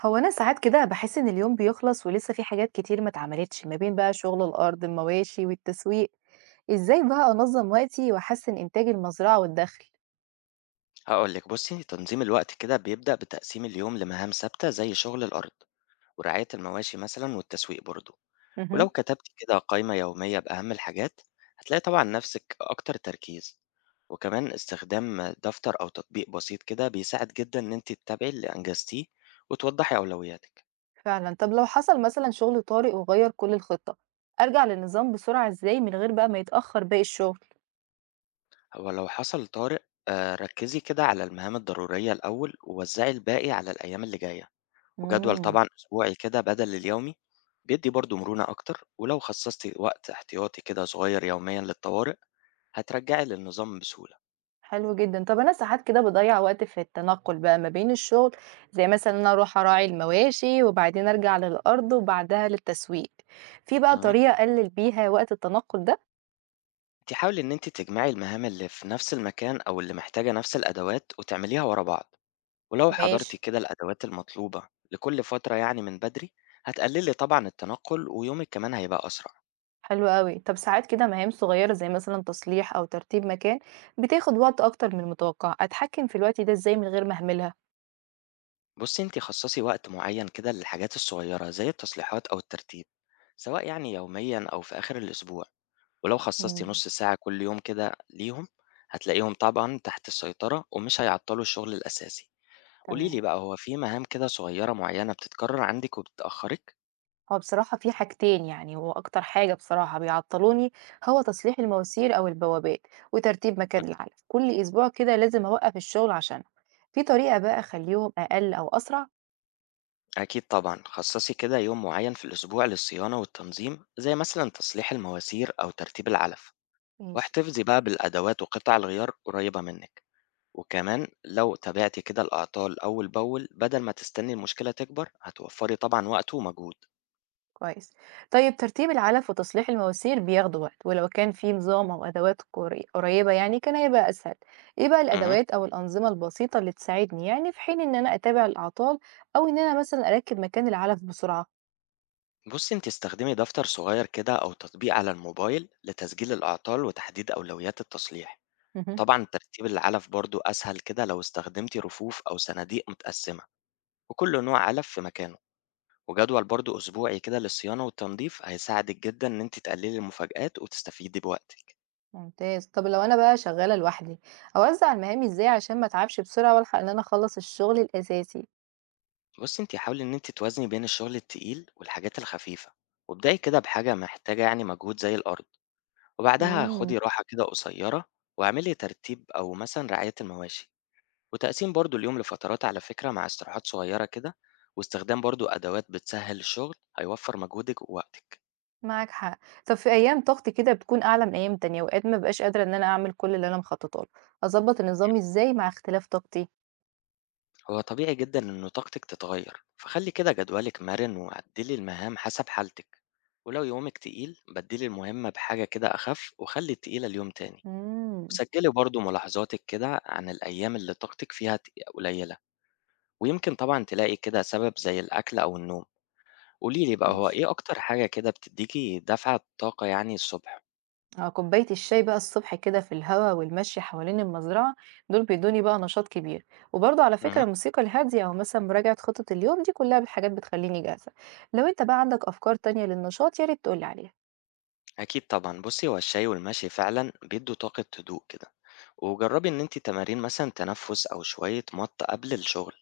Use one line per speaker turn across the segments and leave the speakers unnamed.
هو أنا ساعات كده باحس إن اليوم بيخلص ولسه في حاجات كتير ما اتعملتش، ما بين بقى شغل الأرض، المواشي، والتسويق. إزاي بقى أنظم وقتي وأحسن إنتاج المزرعة والدخل؟
هقول لك بصي، تنظيم الوقت كده بيبدأ بتقسيم اليوم لمهام ثابتة زي شغل الأرض ورعاية المواشي مثلا والتسويق برضه. ولو
مهم.
كتبت كده قائمة يومية بأهم الحاجات، هتلاقي طبعا نفسك أكتر تركيز. وكمان استخدام دفتر أو تطبيق بسيط كده بيساعد جدا إن أنت تتابعي اللي أنجزتيه وتوضحي أولوياتك.
فعلًا، طب لو حصل مثلًا شغل طارئ وغير كل الخطة، أرجع للنظام بسرعة إزاي من غير بقى ما يتأخر باقي الشغل؟
هو لو حصل طارئ، ركزي كده على المهام الضرورية الأول ووزعي الباقي على الأيام اللي جاية. وجدول
مم.
طبعًا أسبوعي كده بدل اليومي، بيدّي برضه مرونة أكتر، ولو خصصتِ وقت احتياطي كده صغير يوميًا للطوارئ، هترجعي للنظام بسهولة.
حلو جدًا. طب أنا ساعات كده باضيّع وقت في التنقل بقى ما بين الشغل، زي مثلًا إن أنا أروح أراعي المواشي، وبعدين أرجع للأرض، وبعدها للتسويق. في بقى
اهم.
طريقة أقلل بيها وقت التنقل ده؟
أنتِ حاولي إن أنتِ تجمعي المهام اللي في نفس المكان أو اللي محتاجة نفس الأدوات وتعمليها ورا بعض، ولو
ماشي،
حضرتِ كده الأدوات المطلوبة لكل فترة يعني من بدري، هتقللي طبعًا التنقل ويومِك كمان هيبقى أسرع.
حلو أوي. طب ساعات كده مهام صغيرة زي مثلًا تصليح أو ترتيب مكان بتاخد وقت أكتر من المتوقع، أتحكم في الوقت ده إزاي من غير ما أهملها؟
بُصي، أنتِ خصصي وقت معين كده للحاجات الصغيرة زي التصليحات أو الترتيب، سواء يعني يوميًا أو في آخر الأسبوع. ولو خصصتِ
إمم،
نُص ساعة كل يوم كده ليهم، هتلاقيهم طبعًا تحت السيطرة ومش هيعطّلوا الشغل الأساسي. قولي
تمام.
لي بقى، هو في مهام كده صغيّرة معيّنة بتتكرر عندِك وبتأخّرِك؟
هو بصراحة في حاجتين، يعني هو أكتر حاجة بصراحة بيعطلوني هو تصليح المواسير أو البوابات، وترتيب مكان العلف، كل أسبوع كده لازم أوقّف الشغل عشانها. في طريقة بقى أخلّيهم أقل أو أسرع؟
أكيد طبعًا، خصّصي كده يوم معيّن في الأسبوع للصيانة والتنظيم، زي مثلًا تصليح المواسير أو ترتيب العلف،
ماشي.
واحتفظي بقى بالأدوات وقطع الغيار قريّبة منِّك، وكمان لو تابعتِ كده الأعطال أول بأول بدل ما تستني المشكلة تكبر، هتوفّري طبعًا وقت ومجهود.
كويس. طيب ترتيب العلف وتصليح المواسير بياخدوا وقت، ولو كان في نظام أو أدوات قريبة يعني كان هيبقى أسهل. إيه بقى
اهم.
الأدوات أو الأنظمة البسيطة اللي تساعدني يعني في حين إن أنا أتابع الأعطال أو إن أنا مثلا أركب مكان العلف بسرعة؟
بصي، انت استخدمي دفتر صغير كده او تطبيق على الموبايل لتسجيل الاعطال وتحديد اولويات التصليح.
مهم.
طبعا ترتيب العلف برضو اسهل كده لو استخدمتي رفوف او صناديق متقسمة، وكل نوع علف في مكانه. وجدول برضو اسبوعي كده للصيانة والتنظيف هيساعدك جدا ان انت تقللي المفاجآت وتستفيدي بوقتك.
ممتاز. طب لو أنا بقى شغالة لوحدي، أوزع المهام إزاي عشان ما أتعبش بسرعة وألحق إن أنا أخلص الشغل الأساسي؟
بصي، انت حاولي ان انت توازني بين الشغل التقيل والحاجات الخفيفة، وابدأي كده بحاجة محتاجة يعني مجهود زي الارض، وبعدها
امم.
خدي راحة كده قصيرة، واعملي ترتيب او مثلا رعاية المواشي. وتقسيم برضو اليوم لفترات على فكرة مع استراحات صغيرة كده واستخدام برضو أدوات بتسهل الشغل هيوفر مجهودك ووقتك.
معاك حق. طب في أيام ضغط كده بتكون أعلى من أيام تانية، وأوقات ما بقاش قادرة إن أنا أعمل كل اللي أنا مخططة له. أظبط النظام إزاي مع اختلاف طاقتي؟
هو طبيعي جدا إن طاقتك تتغير، فخلي كده جدولك مرن وعدلي المهام حسب حالتك. ولو يومك تقيل، بدلي المهمة بحاجة كده أخف وخلي التقيلة اليوم تاني.
إمم،
وسجلي برضو ملاحظاتك كده عن الأيام اللي طاقتك فيها قليلة، ويمكن طبعا تلاقي كده سبب زي الأكل أو النوم. قوليلي بقى، هو
ماشي.
إيه أكتر حاجة كده بتديكي دفعة طاقة يعني الصبح؟
آه، كوباية الشاي بقى الصبح كده في الهوا والمشي حوالين المزرعة، دول بيدّوني بقى نشاط كبير. وبرضه على فكرة الموسيقى الهادية أو مثلًا مراجعة خطط اليوم، دي كلها حاجات بتخلّيني جاهزة. لو أنت بقى عندك أفكار تانية للنشاط، يا ريت تقول لي عليها.
أكيد طبعا. بصي، هو الشاي والمشي فعلا بيدوا طاقة هدوء كده. وجربي إن أنت تمارين مثلا تنفس أو شوية مط قبل الشغل،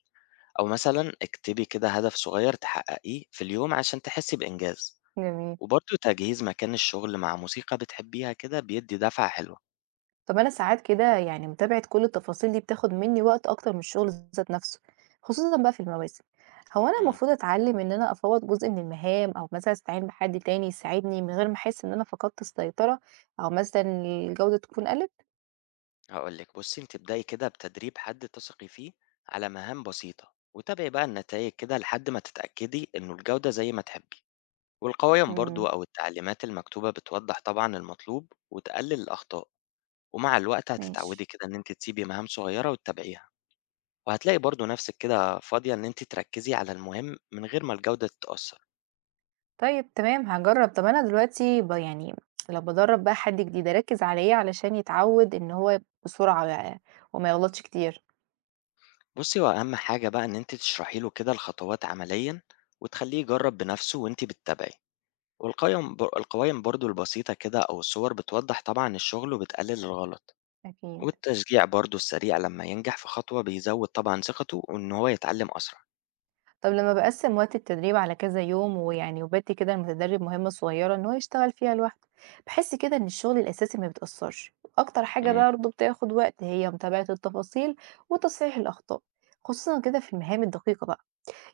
أو مثلا اكتبي كده هدف صغير تحققيه في اليوم عشان تحسي بإنجاز.
جميل.
وبرضه تجهيز مكان الشغل مع موسيقى بتحبيها كده بيدي دفعة حلوة.
طب أنا ساعات كده يعني متابعة كل التفاصيل دي بتاخد مني وقت أكتر من الشغل ذات نفسه، خصوصا بقى في المواسم. هو أنا
امم.
المفروض أتعلم إن أنا أفوض جزء من المهام أو مثلا أستعين بحد تاني يساعدني من غير ما أحس إن أنا فقدت السيطرة، أو مثلا الجودة تكون قلت.
هقولك، بصي، أنت ابدأي كده بتدريب حد تثقي فيه على مهام بسيطة، وتابعي بقى النتائج كده لحد ما تتأكدي إنه الجودة زي ما تحبي. والقوائم برضو
امم.
أو التعليمات المكتوبة بتوضح طبعا المطلوب وتقلل الأخطاء. ومع الوقت
ماشي.
هتتعودي كده إن أنت تسيبي مهام صغيرة وتتابعيها، وهتلاقي برضو نفسك كده فاضية إن أنت تركزي على المهم من غير ما الجودة تتأثر.
طيب تمام، هجرب. طب أنا دلوقتي ب يعني لو بدرب بقى حد جديد أركز على إيه علشان يتعود إن هو بسرعة يعني، وما يغلطش كتير.
بصي، هو أهم حاجة بقى إن أنت تشرحي له كده الخطوات عمليا وتخليه يجرب بنفسه وأنت بتتابعي. والقوائم برضو البسيطة كده أو الصور بتوضح طبعا الشغل وبتقلل الغلط.
أكيد.
والتشجيع برضو السريع لما ينجح في خطوة بيزود طبعا ثقته وإن هو يتعلم أسرع.
طب لما باقسّم وقت التدريب على كذا يوم، ويعني وبادّي كده المتدرب مهمة صغيرة إن هو يشتغل فيها لوحده، باحس كده إن الشغل الأساسي ما بيتأثّرش، أكتر حاجة
إمم.
بقى برضه بتاخد وقت هي متابعة التفاصيل وتصحيح الأخطاء، خصوصًا كده في المهام الدقيقة بقى،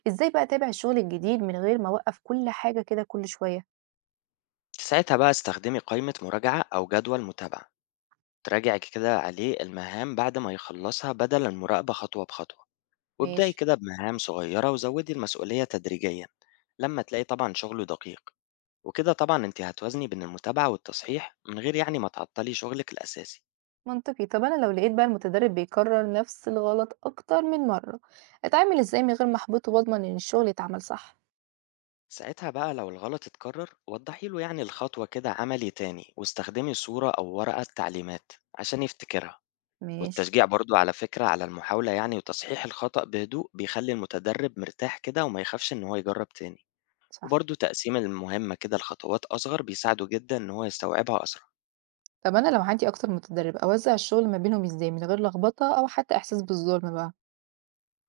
إزاي بقى أتابع الشغل الجديد من غير ما أوقّف كل حاجة كده كل شوية؟
ساعتها بقى استخدمي قائمة مراجعة أو جدول متابعة تراجعي كده عليه المهام بعد ما يخلصها بدل المراقبة خطوة بخطوة. وابدأي
ماشي،
كده بمهام صغيرة وزودي المسؤولية تدريجيا لما تلاقي طبعا شغله دقيق. وكده طبعا انت هتوازني بين المتابعة والتصحيح من غير يعني ما تعطلي شغلك الأساسي.
منطقي. طب أنا لو لقيت بقى المتدرب بيكرّر نفس الغلط أكتر من مرّة، أتعامل إزاي من غير ما أحبطه وأضمن إن الشغل يتعمل صح؟
ساعتها بقى لو الغلط اتكرر، وضحي له يعني الخطوة كده، عملي تاني واستخدمي صورة أو ورقة تعليمات عشان يفتكرها.
ماشي،
والتشجيع برضه على فكرة على المحاولة يعني وتصحيح الخطأ بهدوء بيخلي المتدرب مرتاح كده وما يخافش إن هو يجرب تاني.
صح.
وبرضه تقسيم المهمة كده لخطوات أصغر بيساعده جدا إن هو يستوعبها أسرع.
طب أنا لو عندي أكتر من متدرب، أوزع الشغل ما بينهم إزاي من غير لخبطة أو حتى إحساس بالظلم بقى؟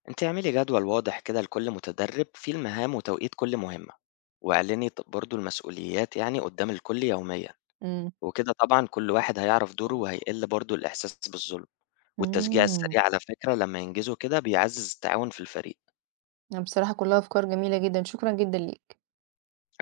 أنت اعملي جدول واضح كده لكل متدرب فيه المهام وتوقيت كل مهمة، واعلني برضه المسؤوليات يعني قدام الكل يوميا.
إمم.
وكده طبعا كل واحد هيعرف دوره
مم.
وهيقل برضه الإحساس بالظلم. والتشجيع
إمم.
السريع على فكرة لما ينجزوا كده بيعزز التعاون في الفريق.
لأ بصراحة كلها أفكار جميلة جدًا، شكرًا جدًا ليك.